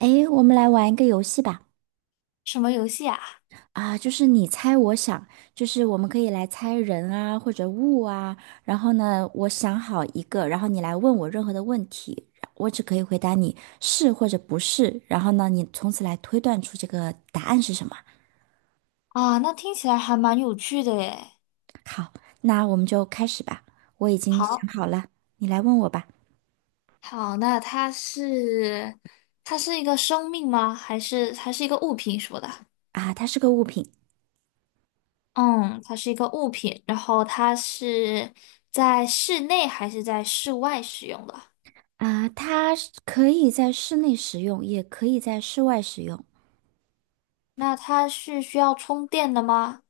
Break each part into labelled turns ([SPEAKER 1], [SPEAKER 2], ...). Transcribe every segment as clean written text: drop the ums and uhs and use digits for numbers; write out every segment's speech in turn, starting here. [SPEAKER 1] 诶，我们来玩一个游戏吧。
[SPEAKER 2] 什么游戏啊？
[SPEAKER 1] 啊，就是你猜我想，就是我们可以来猜人啊，或者物啊。然后呢，我想好一个，然后你来问我任何的问题，我只可以回答你是或者不是。然后呢，你从此来推断出这个答案是什么。
[SPEAKER 2] 啊，那听起来还蛮有趣的耶。
[SPEAKER 1] 好，那我们就开始吧。我已经想
[SPEAKER 2] 好，
[SPEAKER 1] 好了，你来问我吧。
[SPEAKER 2] 好，那它是它是一个生命吗？还是一个物品什么的？
[SPEAKER 1] 啊，它是个物品。
[SPEAKER 2] 嗯，它是一个物品，然后它是在室内还是在室外使用的？
[SPEAKER 1] 啊，它是可以在室内使用，也可以在室外使用。
[SPEAKER 2] 那它是需要充电的吗？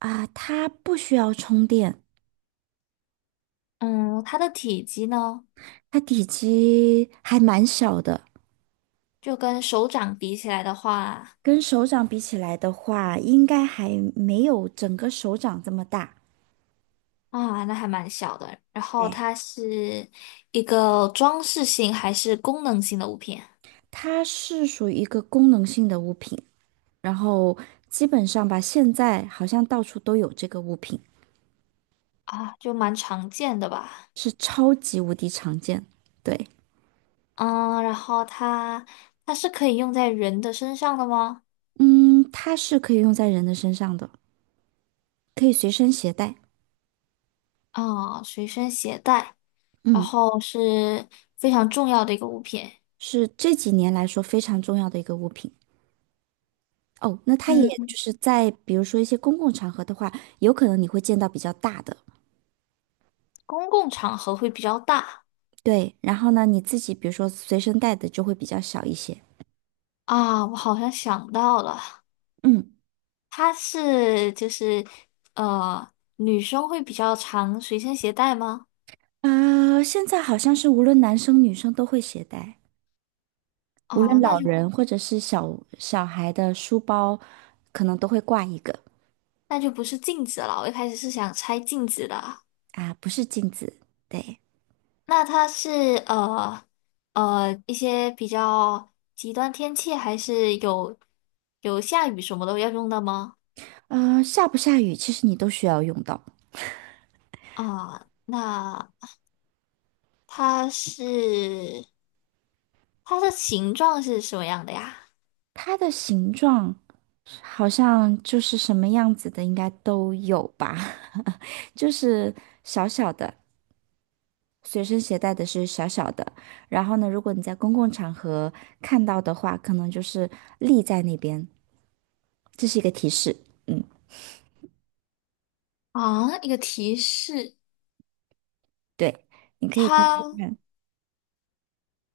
[SPEAKER 1] 啊，它不需要充电。
[SPEAKER 2] 嗯，它的体积呢，
[SPEAKER 1] 它体积还蛮小的，
[SPEAKER 2] 就跟手掌比起来的话，
[SPEAKER 1] 跟手掌比起来的话，应该还没有整个手掌这么大。
[SPEAKER 2] 啊，那还蛮小的。然后
[SPEAKER 1] 对，
[SPEAKER 2] 它是一个装饰性还是功能性的物品？
[SPEAKER 1] 它是属于一个功能性的物品，然后基本上吧，现在好像到处都有这个物品，
[SPEAKER 2] 啊，就蛮常见的吧。
[SPEAKER 1] 是超级无敌常见。对，
[SPEAKER 2] 嗯，然后它它是可以用在人的身上的吗？
[SPEAKER 1] 嗯，它是可以用在人的身上的，可以随身携带。
[SPEAKER 2] 啊，随身携带，然
[SPEAKER 1] 嗯，
[SPEAKER 2] 后是非常重要的一个物品。
[SPEAKER 1] 是这几年来说非常重要的一个物品。哦，那它也
[SPEAKER 2] 嗯，
[SPEAKER 1] 就是在比如说一些公共场合的话，有可能你会见到比较大的，
[SPEAKER 2] 公共场合会比较大
[SPEAKER 1] 对。然后呢，你自己比如说随身带的就会比较小一些。
[SPEAKER 2] 啊。我好像想到了，
[SPEAKER 1] 嗯，
[SPEAKER 2] 它是就是女生会比较常随身携带吗？
[SPEAKER 1] 啊、现在好像是无论男生女生都会携带，无论
[SPEAKER 2] 哦，那
[SPEAKER 1] 老
[SPEAKER 2] 就
[SPEAKER 1] 人或者是小小孩的书包，可能都会挂一个。
[SPEAKER 2] 那就不是镜子了。我一开始是想拆镜子的。
[SPEAKER 1] 啊，不是镜子。对，
[SPEAKER 2] 那它是呃一些比较极端天气，还是有下雨什么都要用的吗？
[SPEAKER 1] 下不下雨，其实你都需要用到。
[SPEAKER 2] 啊，那它是它的形状是什么样的呀？
[SPEAKER 1] 它的形状好像就是什么样子的，应该都有吧。就是小小的，随身携带的是小小的。然后呢，如果你在公共场合看到的话，可能就是立在那边，这是一个提示。嗯，
[SPEAKER 2] 啊，一个提示，
[SPEAKER 1] 对，你可以听听
[SPEAKER 2] 它
[SPEAKER 1] 看。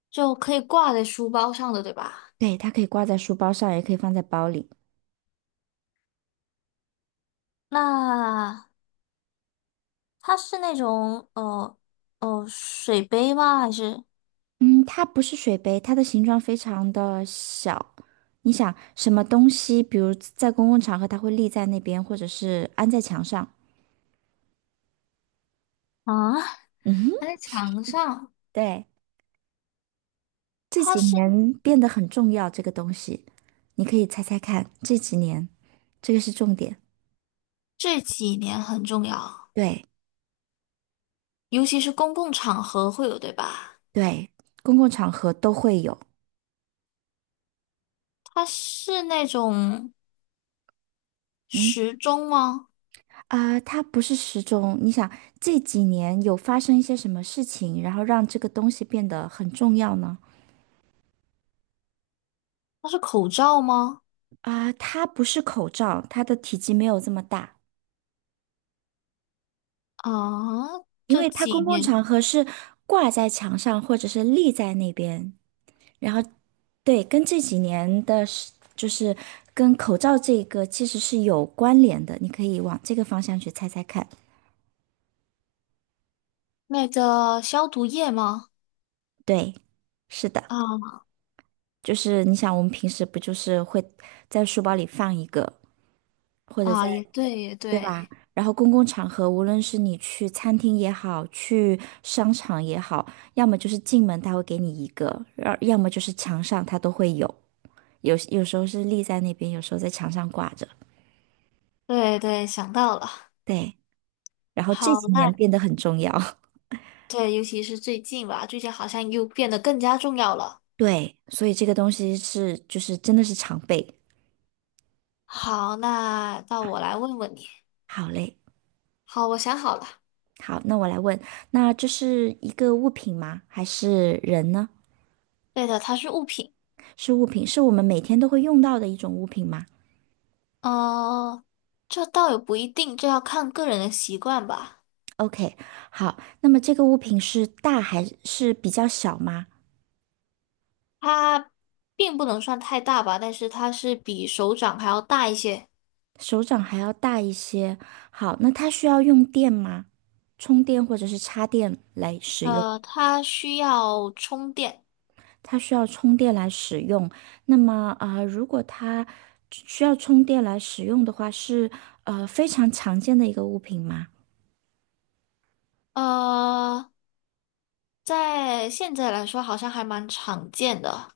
[SPEAKER 2] 就可以挂在书包上的，对吧？
[SPEAKER 1] 对，它可以挂在书包上，也可以放在包里。
[SPEAKER 2] 那它是那种水杯吗？还是
[SPEAKER 1] 嗯，它不是水杯，它的形状非常的小。你想什么东西，比如在公共场合，它会立在那边，或者是安在墙上。
[SPEAKER 2] 啊？
[SPEAKER 1] 嗯哼。
[SPEAKER 2] 它在墙上，
[SPEAKER 1] 对。这
[SPEAKER 2] 它
[SPEAKER 1] 几
[SPEAKER 2] 是
[SPEAKER 1] 年变得很重要，这个东西，你可以猜猜看，这几年，这个是重点。
[SPEAKER 2] 这几年很重要。
[SPEAKER 1] 对
[SPEAKER 2] 尤其是公共场合会有，对吧？
[SPEAKER 1] 对，公共场合都会有。
[SPEAKER 2] 它是那种
[SPEAKER 1] 嗯。
[SPEAKER 2] 时钟吗？
[SPEAKER 1] 啊，它不是时钟。你想这几年有发生一些什么事情，然后让这个东西变得很重要呢？
[SPEAKER 2] 它是口罩吗？
[SPEAKER 1] 啊，它不是口罩，它的体积没有这么大。
[SPEAKER 2] 啊，
[SPEAKER 1] 因
[SPEAKER 2] 这
[SPEAKER 1] 为它
[SPEAKER 2] 几
[SPEAKER 1] 公共
[SPEAKER 2] 年
[SPEAKER 1] 场合是挂在墙上或者是立在那边，然后对，跟这几年的是，就是跟口罩这个其实是有关联的，你可以往这个方向去猜猜看。
[SPEAKER 2] 那个消毒液吗？
[SPEAKER 1] 对，是的，
[SPEAKER 2] 啊
[SPEAKER 1] 就是你想，我们平时不就是会在书包里放一个，或者在，
[SPEAKER 2] 啊，也对，也对，
[SPEAKER 1] 然后公共场合，无论是你去餐厅也好，去商场也好，要么就是进门他会给你一个，要么就是墙上它都会有。有时候是立在那边，有时候在墙上挂着。
[SPEAKER 2] 对对，想到了。
[SPEAKER 1] 对，然后这
[SPEAKER 2] 好，
[SPEAKER 1] 几年
[SPEAKER 2] 那
[SPEAKER 1] 变得很重要。
[SPEAKER 2] 对，尤其是最近吧，最近好像又变得更加重要了。
[SPEAKER 1] 对，所以这个东西是就是真的是常备。
[SPEAKER 2] 好，那到我来问问你。
[SPEAKER 1] 好嘞，
[SPEAKER 2] 好，我想好了。
[SPEAKER 1] 好，那我来问，那这是一个物品吗？还是人呢？
[SPEAKER 2] 对的，它是物品。
[SPEAKER 1] 是物品，是我们每天都会用到的一种物品吗
[SPEAKER 2] 呃，这倒也不一定，这要看个人的习惯吧。
[SPEAKER 1] ？OK，好，那么这个物品是大还是比较小吗？
[SPEAKER 2] 它并不能算太大吧，但是它是比手掌还要大一些。
[SPEAKER 1] 手掌还要大一些。好，那它需要用电吗？充电或者是插电来使用？
[SPEAKER 2] 呃，它需要充电。
[SPEAKER 1] 它需要充电来使用。那么啊，如果它需要充电来使用的话，是非常常见的一个物品吗
[SPEAKER 2] 呃，在现在来说好像还蛮常见的，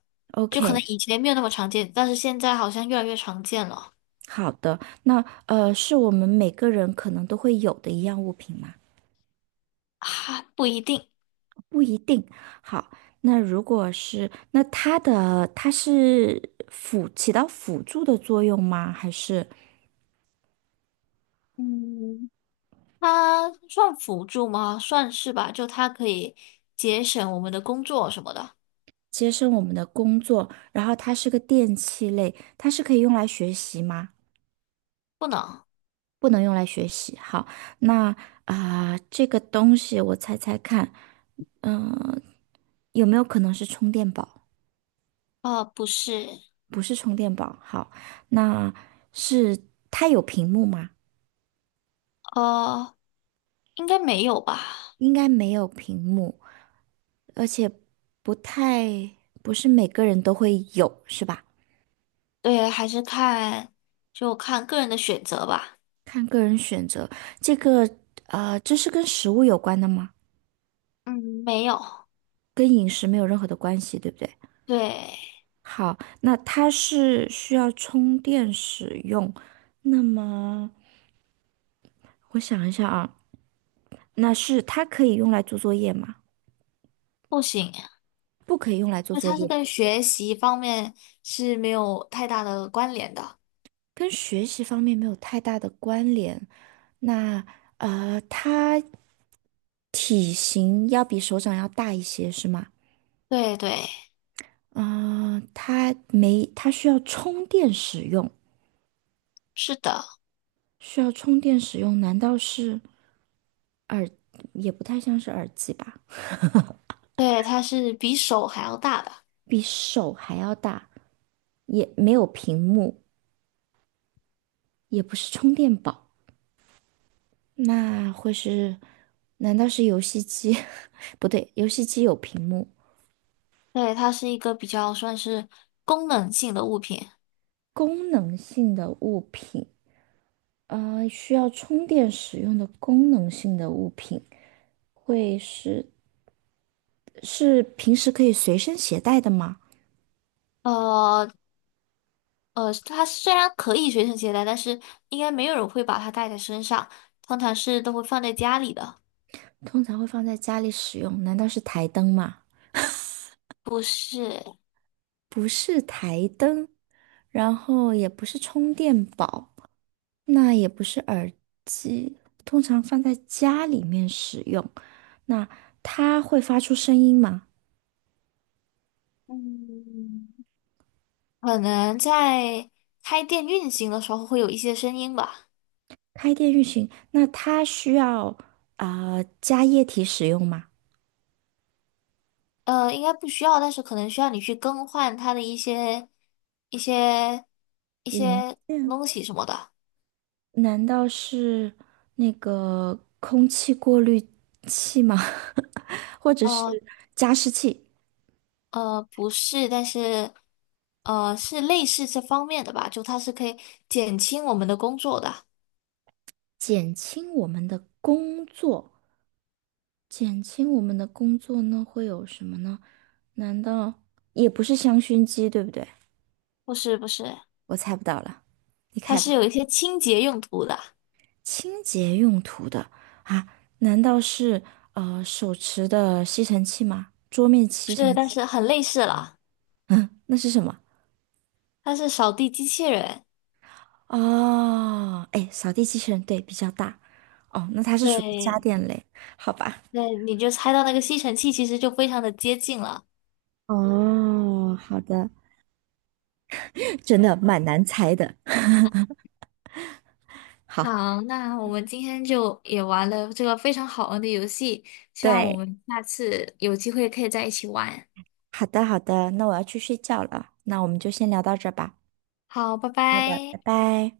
[SPEAKER 2] 就可能
[SPEAKER 1] ？OK，
[SPEAKER 2] 以前没有那么常见，但是现在好像越来越常见了。
[SPEAKER 1] 好的。那是我们每个人可能都会有的一样物品吗？
[SPEAKER 2] 啊，不一定。
[SPEAKER 1] 不一定。好，那如果是，那它是起到辅助的作用吗？还是
[SPEAKER 2] 嗯，它算辅助吗？算是吧，就它可以节省我们的工作什么的。
[SPEAKER 1] 节省我们的工作？然后它是个电器类，它是可以用来学习吗？
[SPEAKER 2] 不能。
[SPEAKER 1] 不能用来学习。好，那啊、这个东西我猜猜看，有没有可能是充电宝？
[SPEAKER 2] 呃，不是。
[SPEAKER 1] 不是充电宝。好，那是它有屏幕吗？
[SPEAKER 2] 呃，应该没有吧。
[SPEAKER 1] 应该没有屏幕，而且不太，不是每个人都会有，是吧？
[SPEAKER 2] 对，还是看就看个人的选择吧。
[SPEAKER 1] 看个人选择。这个啊，这是跟食物有关的吗？
[SPEAKER 2] 嗯，没有，
[SPEAKER 1] 跟饮食没有任何的关系，对不对？
[SPEAKER 2] 对，
[SPEAKER 1] 好，那它是需要充电使用，那么。我想一下啊，那是它可以用来做作业吗？
[SPEAKER 2] 不行，
[SPEAKER 1] 不可以用来做
[SPEAKER 2] 那
[SPEAKER 1] 作
[SPEAKER 2] 它是
[SPEAKER 1] 业，
[SPEAKER 2] 跟学习方面是没有太大的关联的。
[SPEAKER 1] 跟学习方面没有太大的关联。那它体型要比手掌要大一些，是吗？
[SPEAKER 2] 对对，
[SPEAKER 1] 啊、它没，它需要充电使用，
[SPEAKER 2] 是的，
[SPEAKER 1] 需要充电使用，难道是也不太像是耳机吧？
[SPEAKER 2] 对，它是比手还要大的。
[SPEAKER 1] 比手还要大，也没有屏幕，也不是充电宝。那会是？难道是游戏机？不对，游戏机有屏幕。
[SPEAKER 2] 对，它是一个比较算是功能性的物品。
[SPEAKER 1] 功能性的物品，需要充电使用的功能性的物品，会是平时可以随身携带的吗？
[SPEAKER 2] 呃呃，它虽然可以随身携带，但是应该没有人会把它带在身上，通常是都会放在家里的。
[SPEAKER 1] 通常会放在家里使用，难道是台灯吗？
[SPEAKER 2] 不是，
[SPEAKER 1] 不是台灯，然后也不是充电宝，那也不是耳机，通常放在家里面使用。那它会发出声音吗？
[SPEAKER 2] 嗯。可能在开店运行的时候会有一些声音吧，
[SPEAKER 1] 开店运行，那它需要啊、加液体使用吗？
[SPEAKER 2] 呃，应该不需要，但是可能需要你去更换它的一些一
[SPEAKER 1] 零
[SPEAKER 2] 些
[SPEAKER 1] 件
[SPEAKER 2] 东西什么的，
[SPEAKER 1] 难道是那个空气过滤器吗？或者是
[SPEAKER 2] 呃
[SPEAKER 1] 加湿器？
[SPEAKER 2] 不是，但是呃是类似这方面的吧，就它是可以减轻我们的工作的，
[SPEAKER 1] 减轻我们的工作，减轻我们的工作呢，会有什么呢？难道也不是香薰机，对不对？
[SPEAKER 2] 不是不是，
[SPEAKER 1] 我猜不到了，你
[SPEAKER 2] 它
[SPEAKER 1] 开
[SPEAKER 2] 是
[SPEAKER 1] 吧。
[SPEAKER 2] 有一些清洁用途的，
[SPEAKER 1] 清洁用途的啊？难道是手持的吸尘器吗？桌面吸
[SPEAKER 2] 是，
[SPEAKER 1] 尘
[SPEAKER 2] 但
[SPEAKER 1] 器？
[SPEAKER 2] 是很类似了，
[SPEAKER 1] 嗯，那是什么？
[SPEAKER 2] 它是扫地机器人，
[SPEAKER 1] 哦，哎，扫地机器人，对，比较大。哦，那它是属于家
[SPEAKER 2] 对，
[SPEAKER 1] 电类，好吧？
[SPEAKER 2] 对，你就猜到那个吸尘器其实就非常的接近了。
[SPEAKER 1] 哦，好的，真的蛮难猜的。好，
[SPEAKER 2] 好，那我们今天就也玩了这个非常好玩的游戏，希望我
[SPEAKER 1] 对，
[SPEAKER 2] 们下次有机会可以在一起玩。
[SPEAKER 1] 好的，好的，那我要去睡觉了，那我们就先聊到这儿吧。
[SPEAKER 2] 好，拜
[SPEAKER 1] 好的，拜
[SPEAKER 2] 拜。
[SPEAKER 1] 拜。